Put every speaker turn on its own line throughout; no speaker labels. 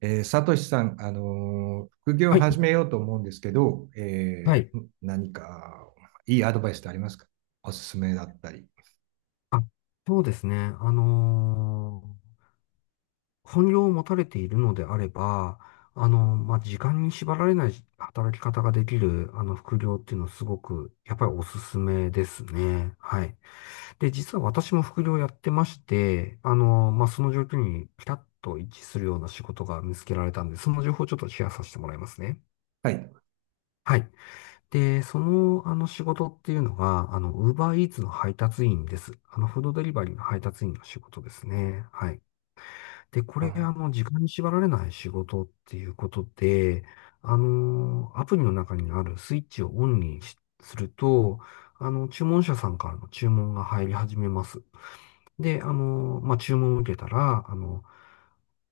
サトシさん、副業を
はい、
始めようと思うんですけど、
はい。
何かいいアドバイスってありますか？おすすめだったり。
あ、そうですね。本業を持たれているのであれば、まあ、時間に縛られない働き方ができる、副業っていうのはすごく、やっぱりおすすめですね。はい。で、実は私も副業やってまして、まあ、その状況にピタッと一致するような仕事が見つけられたんで、その情報をちょっとシェアさせてもらいますね。
はい。
はい。で、その仕事っていうのが、ウーバーイーツの配達員です。あの、フードデリバリーの配達員の仕事ですね。はい。で、これ、
あ
時間に縛られない仕事っていうことで、アプリの中にあるスイッチをオンにしすると、注文者さんからの注文が入り始めます。で、注文を受けたら、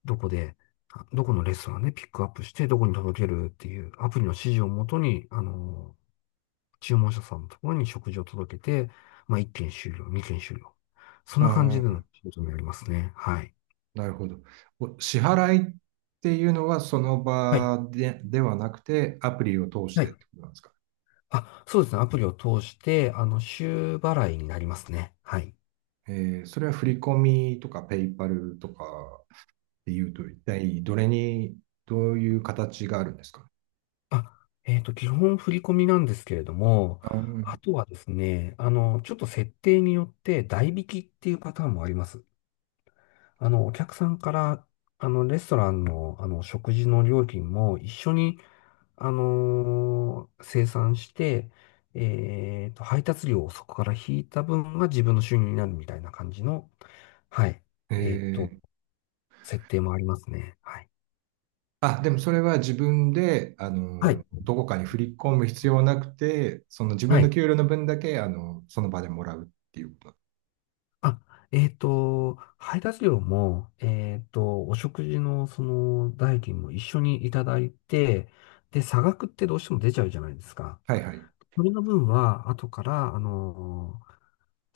どこで、どこのレストランでピックアップして、どこに届けるっていうアプリの指示をもとに、注文者さんのところに食事を届けて、まあ、1件終了、2件終了。そんな感
あ
じでの
ー、
仕事になりますね。はい。
なるほど。お支払いっていうのはその
はい。
場で、ではなくて、アプリを通し
は
てっ
い。
てことなんですか？
あ、そうですね。アプリを通して、週払いになりますね。はい。
それは振り込みとかペイパルとかっていうと、一体どれに、どういう形があるんですか？
あ、基本振り込みなんですけれども、
あー、
あとはですね、ちょっと設定によって代引きっていうパターンもあります。あの、お客さんから、あの、レストランの、食事の料金も一緒に生産して、えっと、配達料をそこから引いた分が自分の収入になるみたいな感じの、はい、えっと、
え、
設定もありますね。はい。
あ、でもそれは自分で、あ
は
の、
い。
どこかに振り込む必要はなくて、その自分
は
の
い。
給料の分だけ、あの、その場でもらうっていうこと。
あ、えっと、配達料も、えっと、お食事のその代金も一緒にいただいて、で、差額ってどうしても出ちゃうじゃないですか。
はいはい。
それの分は、後から、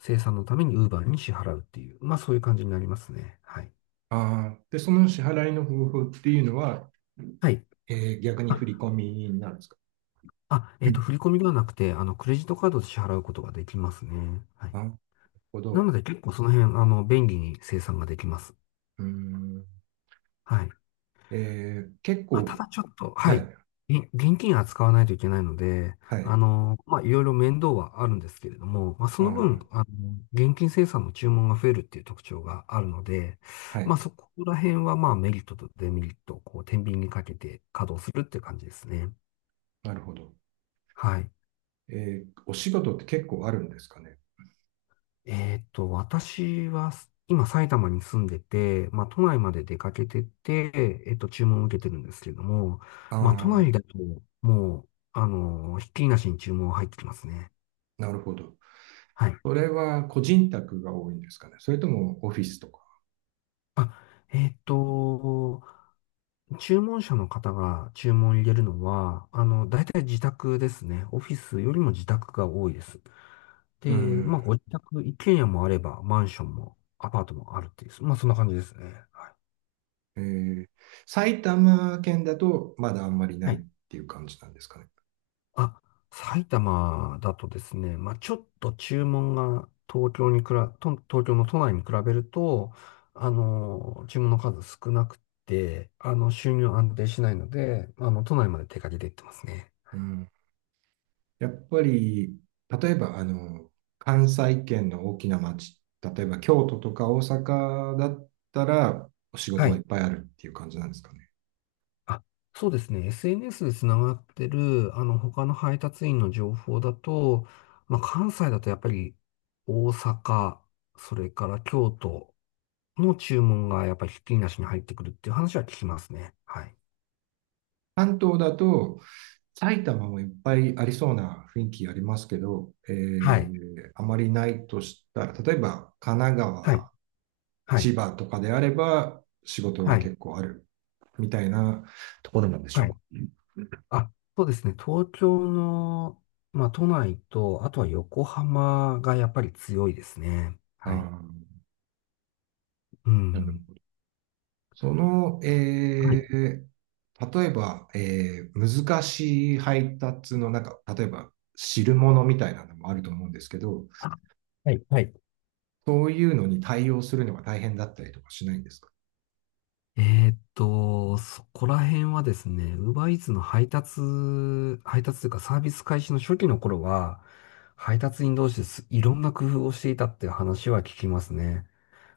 生産のために Uber に支払うっていう、まあそういう感じになりますね。はい。
ああ、で、その支払いの方法っていうのは、
はい。
えー逆に振り
あ、
込みになるんですか？うん、
振り込みではなくて、クレジットカードで支払うことができますね。はい。
なるほ
な
ど。
ので、結構その辺、便利に生産ができます。
うーん。
はい。
えー結
まあ、た
構、
だちょっと、は
は
い。
い、
現金扱わないといけないので、
はい、
まあ、いろいろ面倒はあるんですけれども、まあ、そ
あ
の分、
ー、
現金生産の注文が増えるっていう特徴があるので、
は
まあ、
い、
そこら辺は、まあ、メリットとデメリットを、こう、天秤にかけて稼働するっていう感じですね。
なるほど。
はい。
えーお仕事って結構あるんですかね？
えーっと、私は今埼玉に住んでて、まあ都内まで出かけてて、えっと注文を受けてるんですけども、まあ都
ああ、
内だともう、ひっきりなしに注文入ってきますね。
なるほど。
はい。
それは個人宅が多いんですかね？それともオフィスとか。
あ、えーっと、注文者の方が注文を入れるのは、大体自宅ですね。オフィスよりも自宅が多いです。
う
で、
ん。
まあご自宅、一軒家もあれば、マンションもアパートもあるっていう、まあそんな感じですね。はい。
えー、埼玉県だとまだあんまりな
は
いっ
い。
ていう感じなんですかね。
あ、埼玉だとですね、まあ、ちょっと注文が東京にくら、と東京の都内に比べると、注文の数少なくて、収入安定しないので、都内まで手掛けていってますね。
うん。やっぱり、例えば、あの、関西圏の大きな町、例えば京都とか大阪だったら、お仕
は
事はい
い。
っぱいあるっていう感じなんですかね。
あ、そうですね。SNS でつながってる、他の配達員の情報だと、まあ、関西だとやっぱり大阪、それから京都の注文がやっぱりひっきりなしに入ってくるっていう話は聞きますね。はい。
関東だと、埼玉もいっぱいありそうな雰囲気ありますけど、え
はい。
ー、あまりないとしたら、例えば神奈
はい、
川、
はい、
千葉とかであれば仕事は
はい、
結構あるみたいなところなんでしょ
は
うか。
い。あ、そうですね。東京の、まあ、都内と、あとは横浜がやっぱり強いですね。
あ
はい。
ー、
う
なる
ん。
ほど。その、
は
え
い。
ー例えば、えー難しい配達の中、例えば汁物みたいなのもあると思うんですけど、
あはい、はい。
そういうのに対応するのが大変だったりとかしないんですか？
えーっと、そこら辺はですね、UberEats の配達、配達というかサービス開始の初期の頃は、配達員同士です。いろんな工夫をしていたっていう話は聞きますね。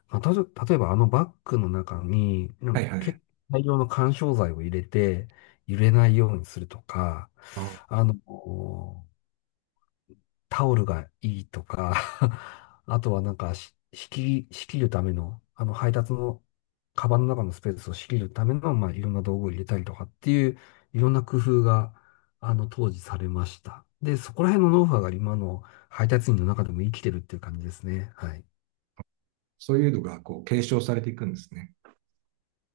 まあ、例えばあのバッグの中に、なん
は
か
いはい。
結構大量の緩衝材を入れて、揺れないようにするとか、
あ、
あの、タオルがいいとか、あとはなんかし、仕切るための、あの配達の、カバンの中のスペースを仕切るための、まあ、いろんな道具を入れたりとかっていう、いろんな工夫が、当時されました。で、そこら辺のノウハウが今の配達員の中でも生きてるっていう感じですね。はい。
そういうのがこう継承されていくんですね。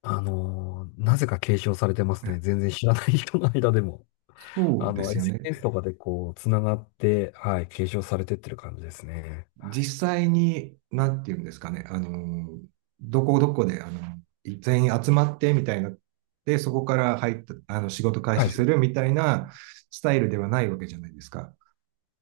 なぜか継承されてます
ね、
ね。全然知らない人の間でも。
そ
あ
うで
の、
すよね。
SNS とかでこう、つながって、はい、継承されてってる感じですね。
実際に、なんていうんですかね、あの、どこどこで、あの、全員集まってみたいな、で、そこから入った、あの、仕事開
は
始
い、
するみたいなスタイルではないわけじゃないですか。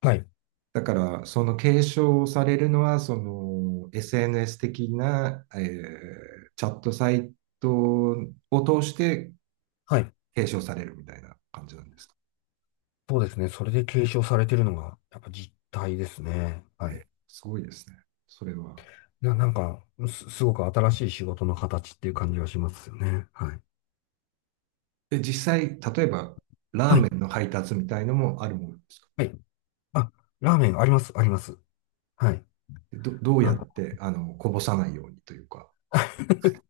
はい、
だから、その継承されるのは、その、SNS 的な、えーチャットサイトを通して
はい。
継承されるみたいな感じなんですか。
そうですね。それで継承されてるのが、やっぱ実態ですね。はい。
すごいですね。それは。
なんか、すごく新しい仕事の形っていう感じがしますよね。はい。
で、実際、例えば、ラー
は
メ
い、
ンの配達みたいのもあるものですか？
はい。あ、ラーメンあります、あります。はい。
ど、どう
あ
やっ
の
てあのこぼさないようにというか、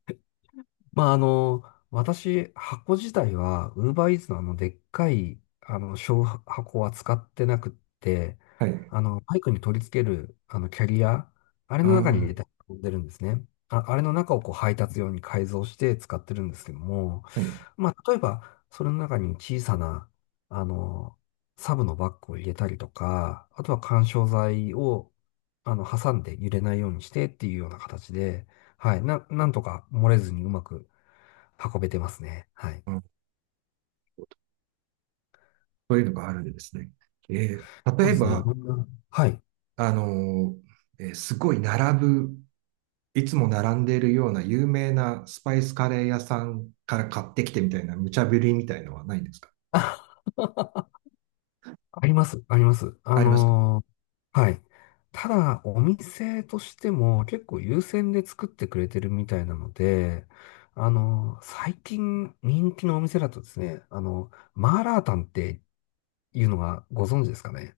まあ、あの、私、箱自体は、ウーバーイーツのあの、でっかい、あの、小箱は使ってなくって、
はい、
バイクに取り付ける、キャリア、あれの中に入
あ
れて運んでるんですね。あ、あれの中をこう配達用に改造して使ってるんですけども、
あ、はい、
まあ、例えば、それの中に小さな、あの、サブのバッグを入れたりとか、あとは緩衝材を、挟んで揺れないようにしてっていうような形で、はい。なんとか漏れずにうまく運べてますね。はい。
うん、そういうのがあるんですね。えー
そ
例
う
え
ですね。い
ば、
ろんな、はい。
あのえーすごい並ぶ、いつも並んでいるような有名なスパイスカレー屋さんから買ってきてみたいな無茶ぶりみたいのはないんですか？
あります。あります。
ありますか？
はい。ただ、お店としても結構優先で作ってくれてるみたいなので、最近人気のお店だとですね、マーラータンっていうのはご存知ですかね。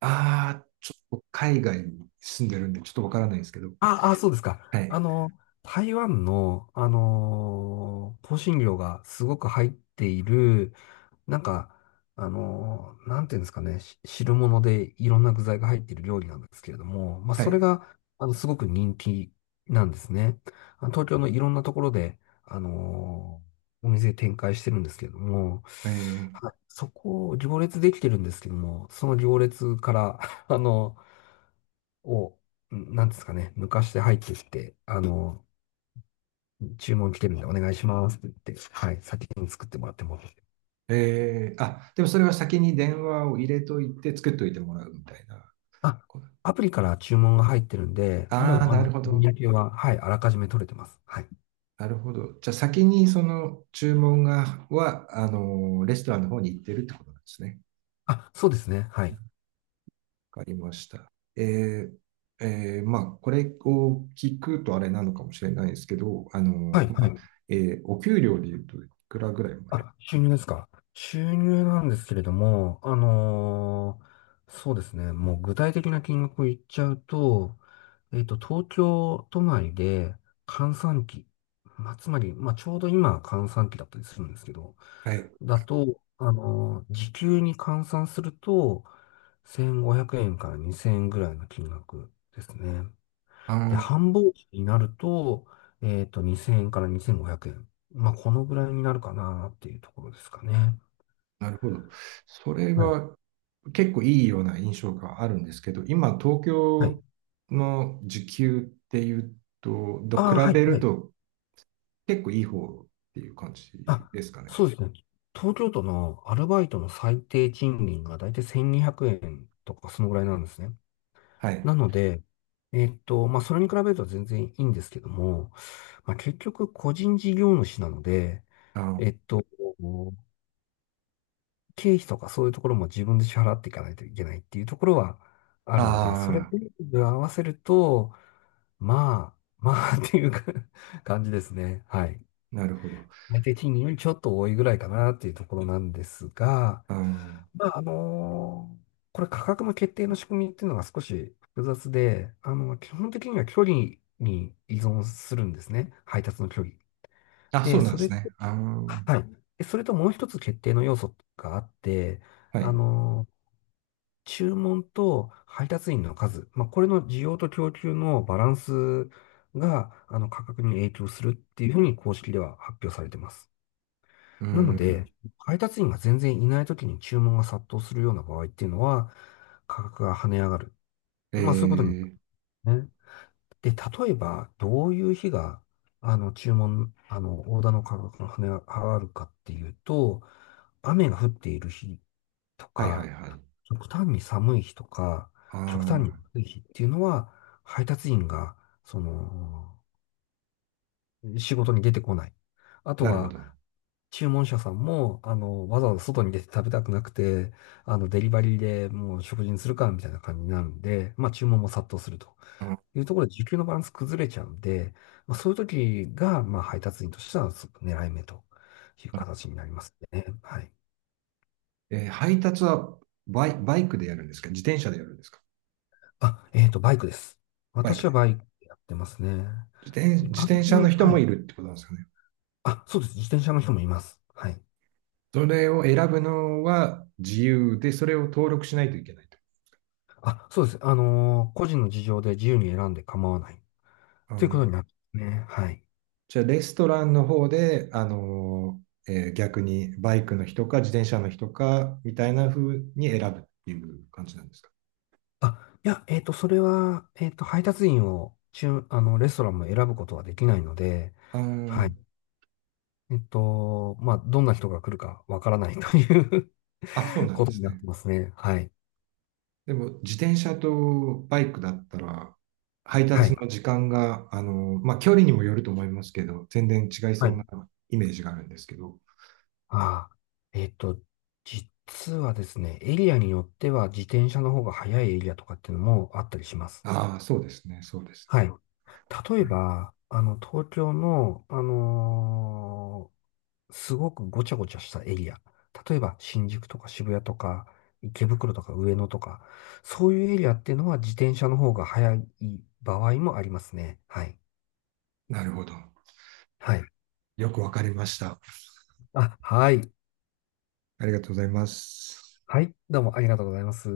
ああー、ちょっと海外に住んでるんでちょっとわからないんですけど。
ああ、そうですか。
はい、
台湾の、香辛料がすごく入っている、なんか、なんていうんですかね、汁物でいろんな具材が入っている料理なんですけれども、まあ、
は
それ
い。
が、あの、すごく人気なんですね。あの東京のいろんなところで、お店展開してるんですけれども、
え
はい
ー、
そこを行列できてるんですけども、その行列から、あの、を、なんですかね、抜かして入ってきて、注文来てるんでお願いしますって言って、はい、先に作ってもらっても。
えー、あ、でもそれは先に電話を入れといて作っといてもらうみたいな。
あ、アプリから注文が入ってるんで、
あ
も
あ、
う、
なるほ
日
ど。
焼けは、はい、あらかじめ取れてます。はい。
なるほど。じゃあ先にその注文が、は、あの、レストランの方に行ってるってことなんですね。
あ、そうですね。はい。
わかりました。えー、えーまあ、これを聞くとあれなのかもしれないですけど、あの、
はい、
ま
は
あ、
い。
えーお給料で言うといくらぐらいもらえる？
あ、収入ですか。収入なんですけれども、そうですね。もう具体的な金額を言っちゃうと、えっと、東京都内で閑散期、まあ、つまり、まあ、ちょうど今閑散期だったりするんですけど、
はい。
だと、時給に換算すると、1500円から2000円ぐらいの金額ですね。で、
ああ、
繁忙期になると、えっと、2000円から2500円。まあ、このぐらいになるかなっていうところですかね。
なるほど。それ
はい。
は結構いいような印象があるんですけど、今、東
は
京
い。
の時給っていうと、と比
ああ、はい、
べる
はい。
と結構いい方っていう感じ
あ、
ですかね。
そうですね。東京都のアルバイトの最低賃金がだいたい1200円とか、そのぐらいなんですね。
は
な
い。
ので、まあ、それに比べると全然いいんですけども、まあ、結局、個人事業主なので、
あ
えっと、経費とかそういうところも自分で支払っていかないといけないっていうところはあるので、それ
あ
で合わせると、まあ、まあ っていうか 感じですね。はい。
ー、なるほど。
最低賃金よりちょっと多いぐらいかなっていうところなんですが、
あー、
まあ、これ価格の決定の仕組みっていうのが少し複雑で、あの、基本的には距離に依存するんですね。配達の距離。
あ、そ
で、
うなん
そ
です
れ、
ね。あー、
はい。でそれともう一つ決定の要素があって、
は
あ
い。
の注文と配達員の数、まあ、これの需要と供給のバランスが、あの、価格に影響するっていうふうに公式では発表されてます。
う
なの
ん。
で、配達員が全然いない時に注文が殺到するような場合っていうのは、価格が跳ね上がる。
え
まあ、そういうことに
ー、
なるんですね。で、例えば、どういう日が、あの、注文、あの、オーダーの価格が跳ね上がるかっていうと、雨が降っている日と
はいはい
か、
はい。
極端に寒い日とか、
あ
極端に
あ、
暑い日っていうのは、配達員が、その、仕事に出てこない。あと
なるほ
は、
ど。
注文者さんも、あの、わざわざ外に出て食べたくなくて、あの、デリバリーでもう食事にするか、みたいな感じになるんで、まあ、注文も殺到すると
あ、
いうところで、需給のバランス崩れちゃうんで、まあ、そういう時が、まあ、配達員としては、すごく狙い目という形になりますね。はい。
えー配達はバイ、バイクでやるんですか？自転車でやるんですか？
あ、バイクです。
バイク
私は
で。
バイクやってますね。
自転、
一
自
般
転
的
車
に、
の人
は
も
い。
いるってことなんですかね。
あ、そうです。自転車の人もいます。はい。
それを選ぶのは自由で、それを登録しないといけないと。
あ、そうです。個人の事情で自由に選んで構わない。ということになってますね。はい。
じゃあ、レストランの方で、あのーえー逆にバイクの人か自転車の人かみたいな風に選ぶっていう感じなんですか？
あ、いや、それは、配達員を、中、あの、レストランも選ぶことはできないので、
あ
は
ー、
い。まあ、どんな人が来るかわからないという
あ、そう なん
こ
で
とに
す
なって
ね。
ますね。はい。
でも、自転車とバイクだったら、配
は
達
い。
の時間が、まあ、距離にもよると思いますけど、全然違い
は
そう
い。
なイメージがあるんですけど、
ああ、えっと、実はですね、エリアによっては自転車の方が速いエリアとかっていうのもあったりします。
ああ、そうですね、そうです
はい。
ね。
例
う
え
ん、
ば、あの、東京の、すごくごちゃごちゃしたエリア。例えば、新宿とか渋谷とか、池袋とか上野とか、そういうエリアっていうのは自転車の方が速い場合もありますね。はい。
なるほど。
はい。
よくわかりました。
あ、はい。
ありがとうございます。
はい。どうもありがとうございます。